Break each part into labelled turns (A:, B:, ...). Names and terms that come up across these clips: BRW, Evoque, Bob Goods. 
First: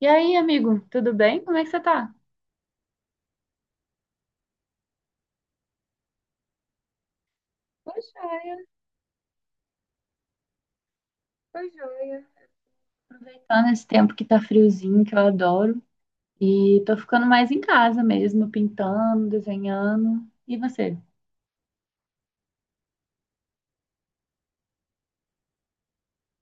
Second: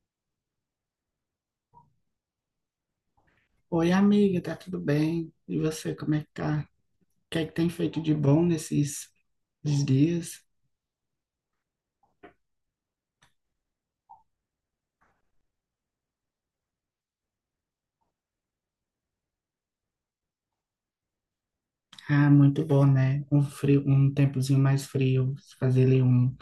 A: E aí, amigo, tudo bem? Como é que você tá?
B: Oi, amiga, tá tudo bem? E você, como é que tá? O que é que tem feito de
A: Poxa,
B: bom nesses esses dias?
A: foi joia. Aproveitando esse tempo que tá friozinho, que eu adoro. E tô ficando mais em casa mesmo, pintando, desenhando. E você?
B: Ah, muito bom, né? Um frio, um tempozinho mais frio, fazer ali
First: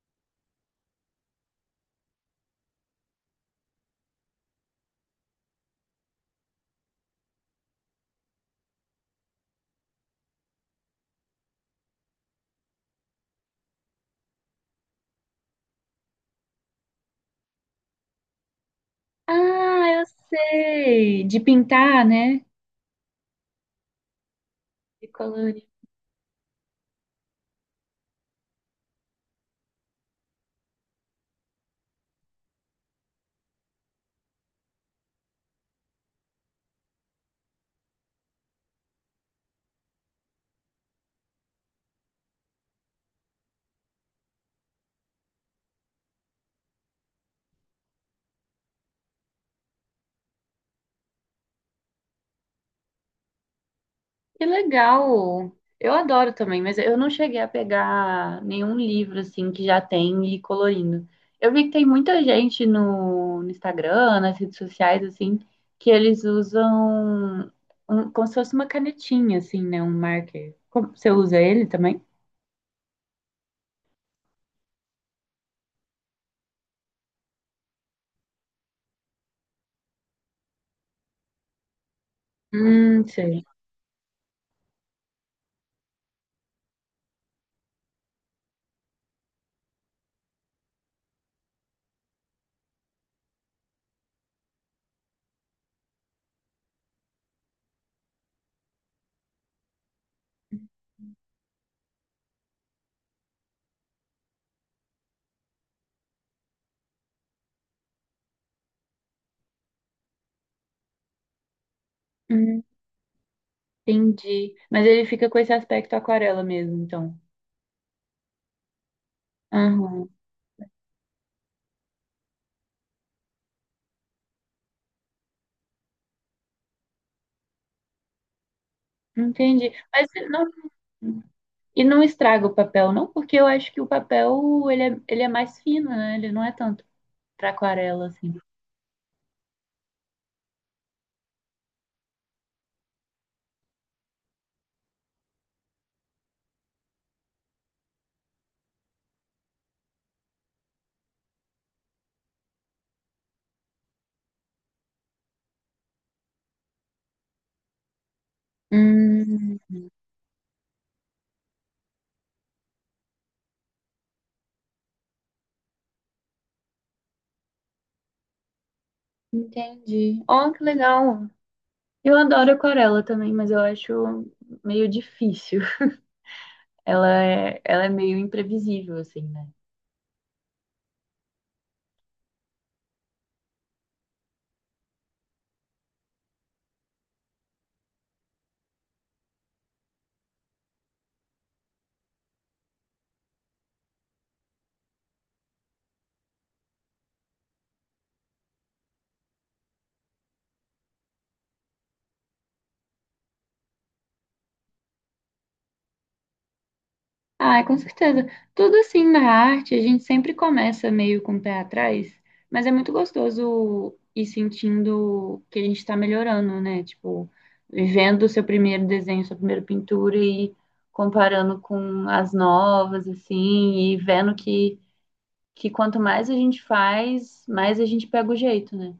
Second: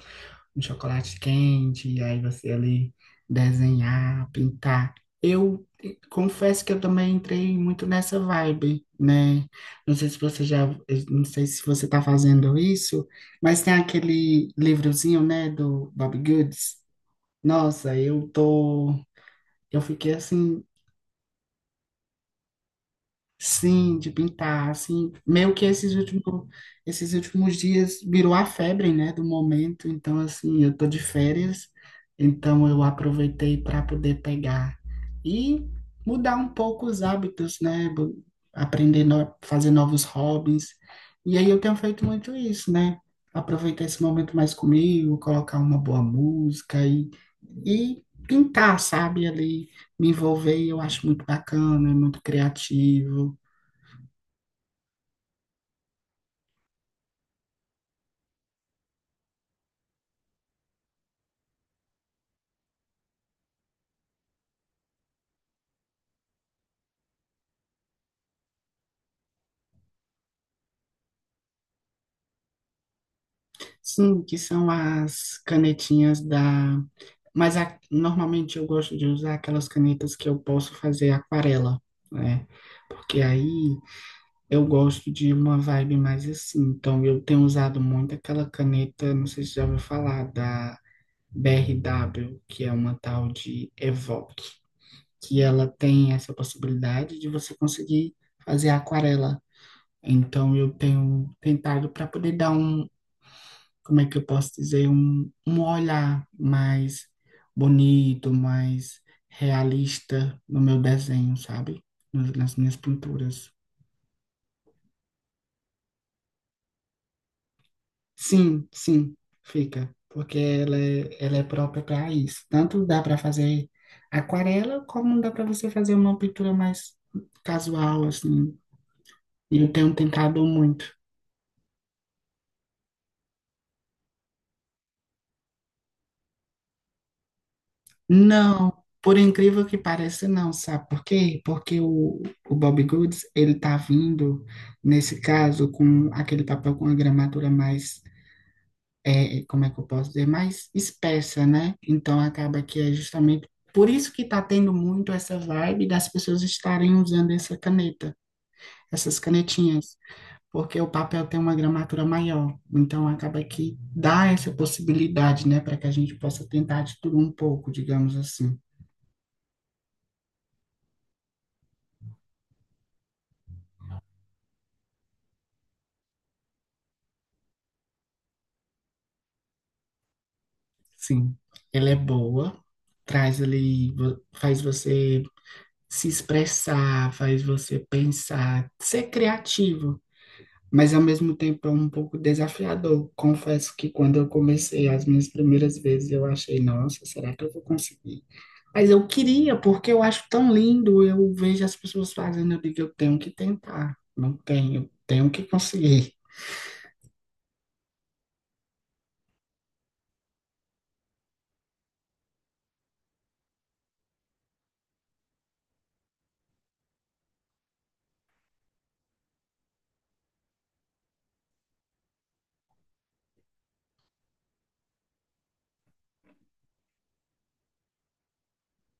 B: um chocolate quente, e aí você ali desenhar, pintar. Eu confesso que eu também entrei muito nessa vibe, né? Não sei se você já, não sei se você tá fazendo isso, mas tem aquele livrozinho, né, do Bob Goods. Nossa, eu tô. Eu
A: Ah, eu
B: fiquei assim,
A: sei. De pintar, né?
B: sim, de pintar,
A: De
B: assim, meio que
A: colorir.
B: esses últimos dias virou a febre, né, do momento. Então, assim, eu tô de férias, então eu aproveitei para poder pegar e mudar um pouco os hábitos, né, aprender no, fazer novos hobbies. E aí eu tenho feito muito isso, né? Aproveitar esse momento mais comigo, colocar uma boa música e pintar, sabe, ali me envolver, e eu acho muito bacana, é muito criativo.
A: Que legal! Eu adoro também, mas eu não cheguei a pegar nenhum livro assim que já tem e colorindo. Eu vi que tem muita gente no Instagram, nas redes sociais, assim, que eles usam um- como se fosse uma canetinha, assim, né? Um marker. Como- Você usa ele também?
B: Sim, que são as canetinhas da. Mas normalmente eu gosto de usar aquelas canetas que eu posso fazer aquarela, né? Porque
A: Sei.
B: aí eu gosto de uma vibe mais assim. Então eu tenho usado muito aquela caneta, não sei se já ouviu falar, da BRW, que é uma tal de Evoque, que ela tem essa possibilidade de você conseguir fazer aquarela. Então eu tenho tentado para poder dar um, como é que eu posso dizer, um olhar mais bonito, mais realista no meu desenho, sabe? Nas
A: Hum,
B: minhas pinturas.
A: entendi. Mas ele fica com esse aspecto aquarela mesmo, então.
B: Sim, sim, fica,
A: Aham,
B: porque ela é própria para isso. Tanto dá para fazer aquarela, como dá para você fazer uma pintura mais casual, assim. E
A: entendi.
B: eu tenho
A: Mas
B: tentado
A: não.
B: muito.
A: E não estraga o papel, não, porque eu acho que o papel ele é mais fino, né? Ele não é tanto para aquarela, assim.
B: Não, por incrível que pareça, não, sabe por quê? Porque o Bob Goods, ele tá vindo, nesse caso, com aquele papel com a gramatura mais, é, como é que eu posso dizer, mais espessa, né? Então acaba que é justamente por isso que tá tendo muito essa vibe das pessoas estarem usando essa caneta, essas
A: Hum,
B: canetinhas, porque o papel tem uma gramatura maior, então acaba que dá essa possibilidade, né, para que a gente possa tentar de tudo um pouco, digamos assim.
A: entendi. Oh, que legal. Eu adoro aquarela também, mas eu acho meio difícil. Ela é meio imprevisível, assim, né?
B: Sim, ela é boa, traz ali, faz você se expressar, faz você pensar, ser criativo, mas ao mesmo tempo é um pouco desafiador. Confesso que quando eu comecei as minhas primeiras vezes, eu achei, nossa, será que eu vou conseguir? Mas eu queria, porque eu acho tão lindo, eu vejo as pessoas fazendo, eu digo, eu tenho que tentar, não tenho, tenho que conseguir.
A: Ah, com certeza. Tudo assim na arte, a gente sempre começa meio com o pé atrás, mas é muito gostoso ir sentindo que a gente está melhorando, né? Tipo, vendo o seu primeiro desenho, sua primeira pintura e comparando com as novas, assim, e vendo que quanto mais a gente faz, mais a gente pega o jeito, né?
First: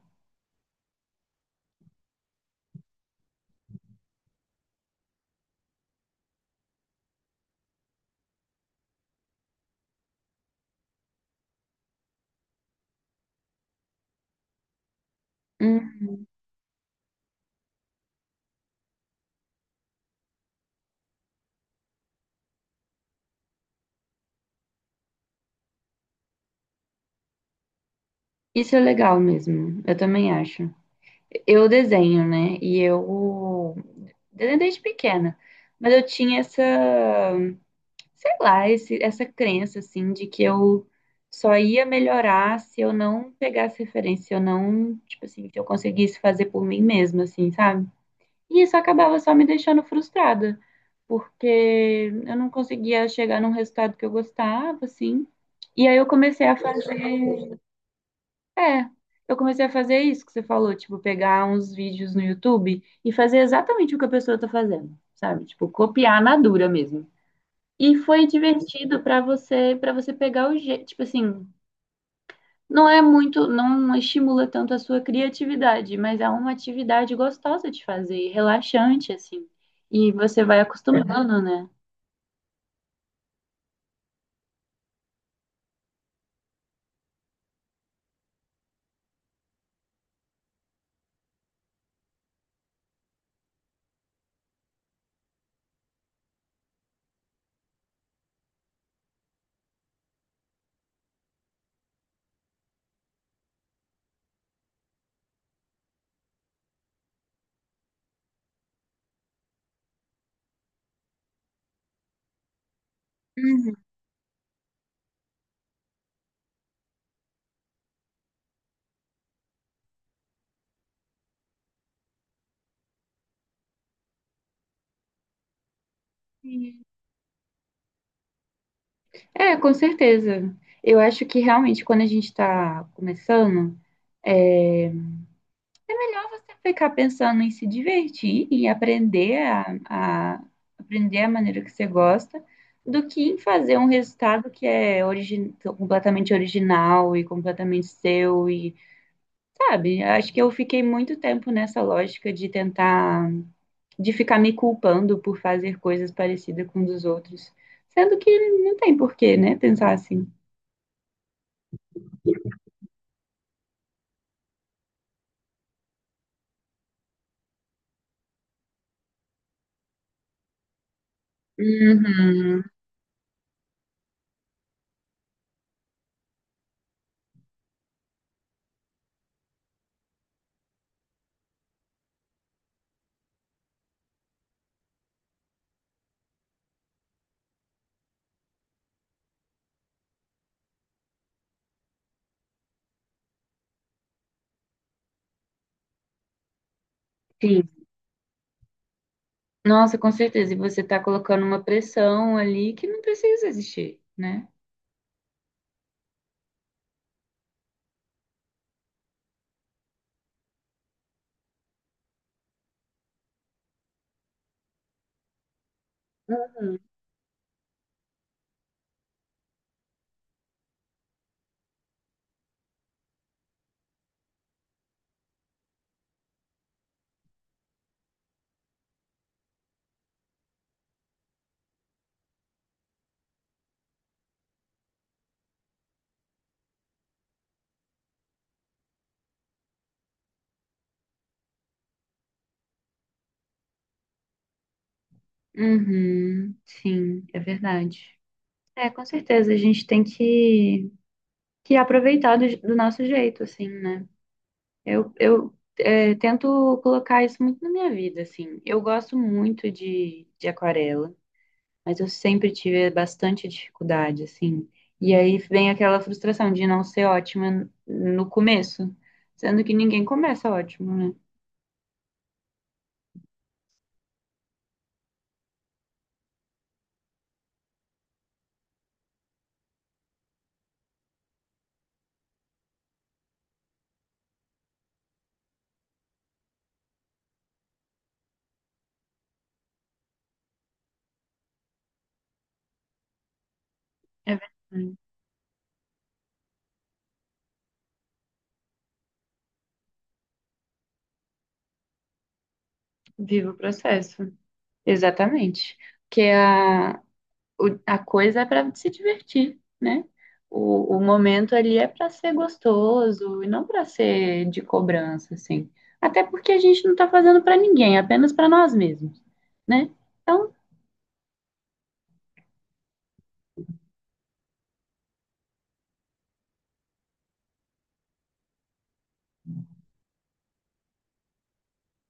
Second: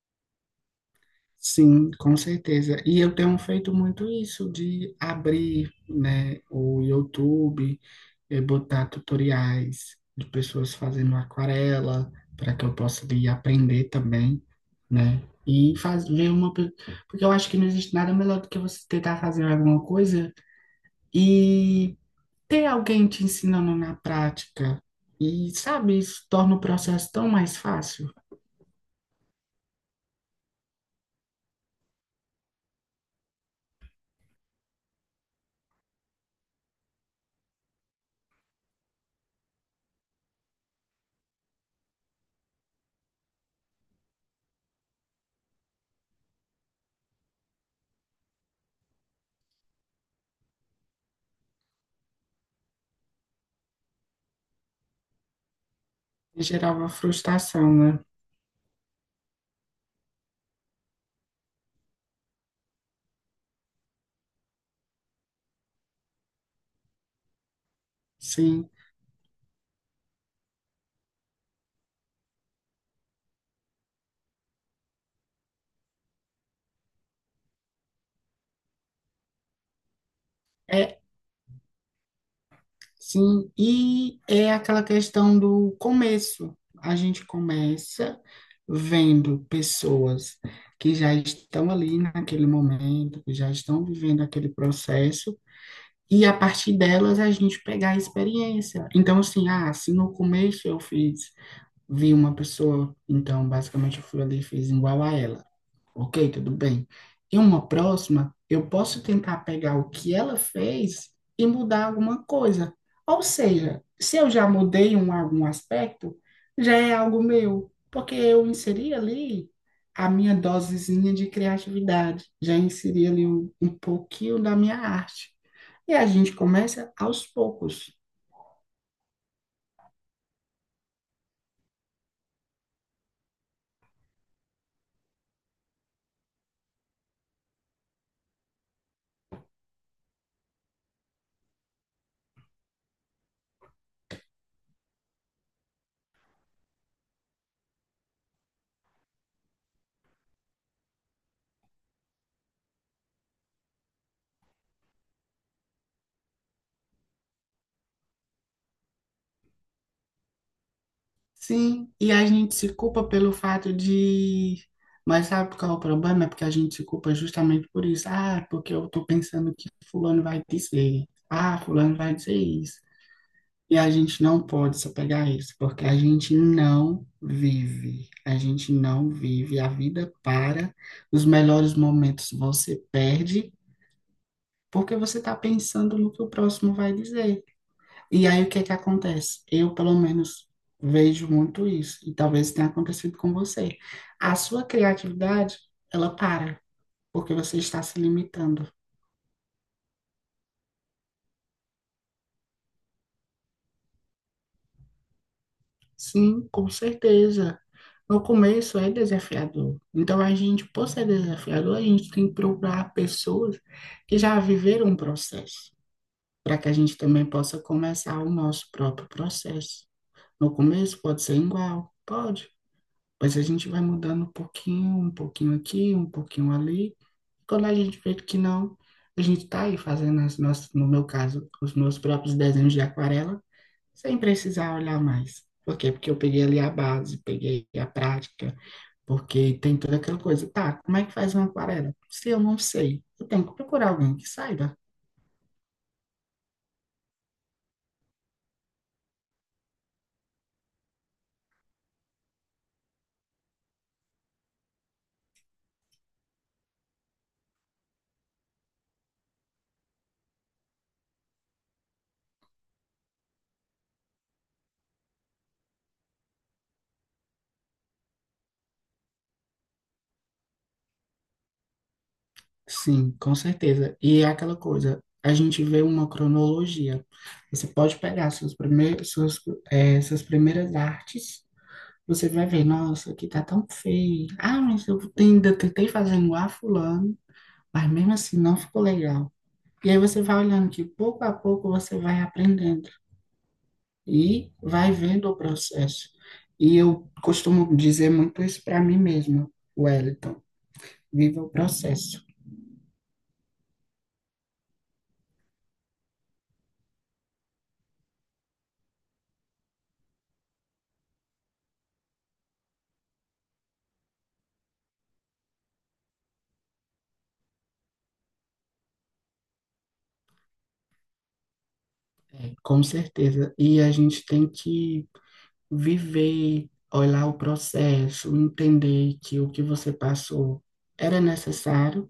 B: Sim, com certeza. E eu tenho feito muito isso de abrir, né, o YouTube e botar tutoriais de pessoas fazendo aquarela para que eu possa ir aprender também, né? E faz,
A: Hum,
B: porque eu acho que não existe nada melhor do que você tentar fazer alguma coisa e ter alguém te ensinando na prática. E sabe, isso torna o processo tão mais fácil.
A: isso é legal mesmo, eu também acho. Eu desenho, né? E eu desenho desde pequena. Mas eu tinha essa, sei lá, esse- essa crença, assim, de que eu só ia melhorar se eu não pegasse referência, se eu não, tipo assim, se eu conseguisse fazer por mim mesma, assim, sabe? E isso acabava só me deixando frustrada, porque eu não conseguia chegar num resultado que eu gostava, assim. E aí eu
B: E
A: comecei a
B: gerava
A: fazer.
B: frustração, né?
A: É, eu comecei a fazer isso que você falou, tipo, pegar uns vídeos no YouTube e fazer exatamente o que a pessoa tá fazendo, sabe? Tipo, copiar na dura mesmo. E foi
B: Sim.
A: divertido pra você, para você pegar o jeito, tipo assim, não é muito, não estimula tanto a sua criatividade, mas é uma atividade gostosa de fazer, relaxante assim. E você vai
B: É.
A: acostumando, né?
B: Sim, e é aquela questão do começo. A gente começa vendo pessoas que já estão ali naquele momento, que já estão vivendo aquele processo, e a partir delas a gente pegar a experiência. Então, assim, ah, se no começo eu fiz, vi uma pessoa, então basicamente eu fui ali e fiz igual a ela. Ok, tudo bem. Em uma próxima, eu posso tentar pegar o que ela fez e mudar alguma coisa. Ou seja, se eu já algum aspecto, já é algo meu, porque eu inseri ali a minha dosezinha de criatividade, já inseri ali um pouquinho da minha arte. E a gente
A: Uhum.
B: começa aos poucos.
A: É, com certeza. Eu acho que realmente quando a gente está começando, é melhor você ficar pensando em se divertir e aprender a- aprender a maneira que você gosta do que em fazer um resultado que é origi- completamente original e completamente seu e, sabe? Acho que eu fiquei muito tempo nessa lógica de tentar, de ficar me culpando por fazer coisas parecidas com os dos outros, sendo que não tem porquê, né? Pensar assim.
B: Sim, e a gente se culpa pelo fato de. Mas sabe qual é o problema? É porque a gente se culpa justamente por isso. Ah, porque eu tô pensando que fulano vai dizer. Ah, fulano vai dizer
A: Uhum.
B: isso. E a gente não pode se apegar a isso, porque a gente não vive. A gente não vive. A vida para. Os melhores momentos você perde porque você está pensando no que o próximo vai dizer. E aí o que é que acontece? Eu, pelo menos, vejo muito isso, e talvez tenha acontecido com você. A sua criatividade, ela para, porque você
A: Sim.
B: está se limitando.
A: Nossa, com certeza. E você está colocando uma pressão ali que não precisa existir, né?
B: Sim, com certeza. No começo é desafiador. Então a gente, por ser desafiador, a gente tem que procurar pessoas que já viveram um processo, para que a
A: Uhum.
B: gente também possa começar o nosso próprio processo. No começo pode ser igual, pode. Mas a gente vai mudando um pouquinho aqui, um pouquinho ali. Quando a gente vê que não, a gente está aí fazendo as nossas, no meu caso, os meus próprios desenhos de aquarela, sem precisar olhar mais. Por quê? Porque eu peguei ali a base, peguei a prática, porque tem toda aquela coisa. Tá, como é que faz uma aquarela? Se eu não sei, eu tenho que procurar alguém que saiba.
A: Uhum, sim, é verdade. É, com certeza, a gente tem que aproveitar do nosso jeito, assim, né? Eu é, tento colocar isso muito na minha vida, assim. Eu gosto muito de aquarela, mas eu sempre tive bastante dificuldade, assim. E aí vem aquela frustração de não ser ótima no começo, sendo que ninguém começa ótimo, né?
B: Sim, com certeza. E é aquela coisa, a gente vê uma cronologia. Você pode pegar suas primeiras artes, você vai ver, nossa, aqui tá tão feio. Ah, mas ainda tentei fazer igual a fulano, mas mesmo assim não ficou legal. E aí você vai olhando que pouco a pouco você vai aprendendo
A: É
B: e vai
A: verdade.
B: vendo o processo. E eu costumo dizer muito isso para mim mesmo, Wellington. Viva o processo.
A: Viva o processo. Exatamente. Porque a, o- a coisa é para se divertir, né? O momento ali é para ser gostoso e não para ser de cobrança, assim. Até porque a gente não tá fazendo para ninguém, apenas para nós mesmos, né? Então,
B: Com certeza. E a gente tem que viver, olhar o processo, entender que o que você passou era necessário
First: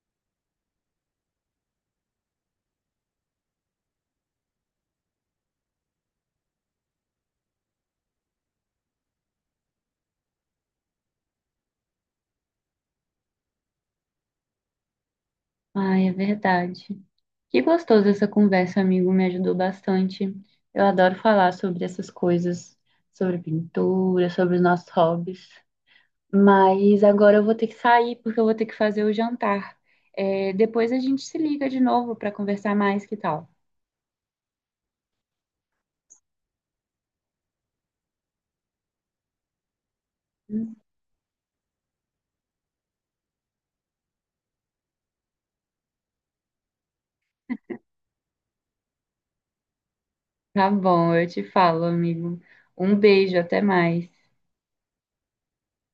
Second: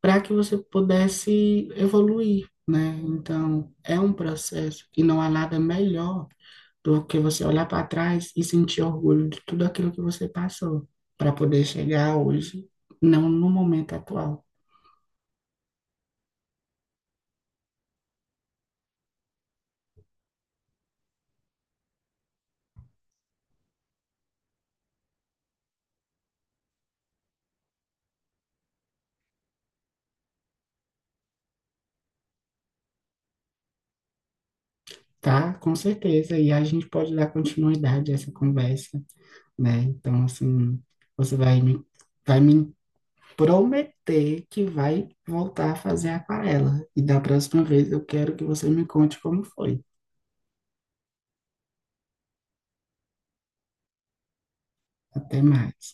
B: para que você pudesse evoluir, né? Então, é um processo e não há nada melhor do que você olhar para trás e sentir orgulho de tudo aquilo que você passou para poder chegar hoje, não no momento atual.
A: ai, é verdade. Que gostoso essa conversa, amigo, me ajudou bastante. Eu adoro falar sobre essas coisas, sobre pintura, sobre os nossos hobbies. Mas agora eu vou ter que sair porque eu vou ter que fazer o jantar. É, depois a gente se liga de novo para conversar mais, que tal?
B: Tá, com certeza. E a gente pode dar continuidade a essa conversa, né? Então, assim, você vai me prometer que vai voltar a fazer aquarela. E da próxima vez eu quero que você me conte como foi.
A: Tá bom, eu te falo, amigo. Um beijo, até mais.
B: Até mais.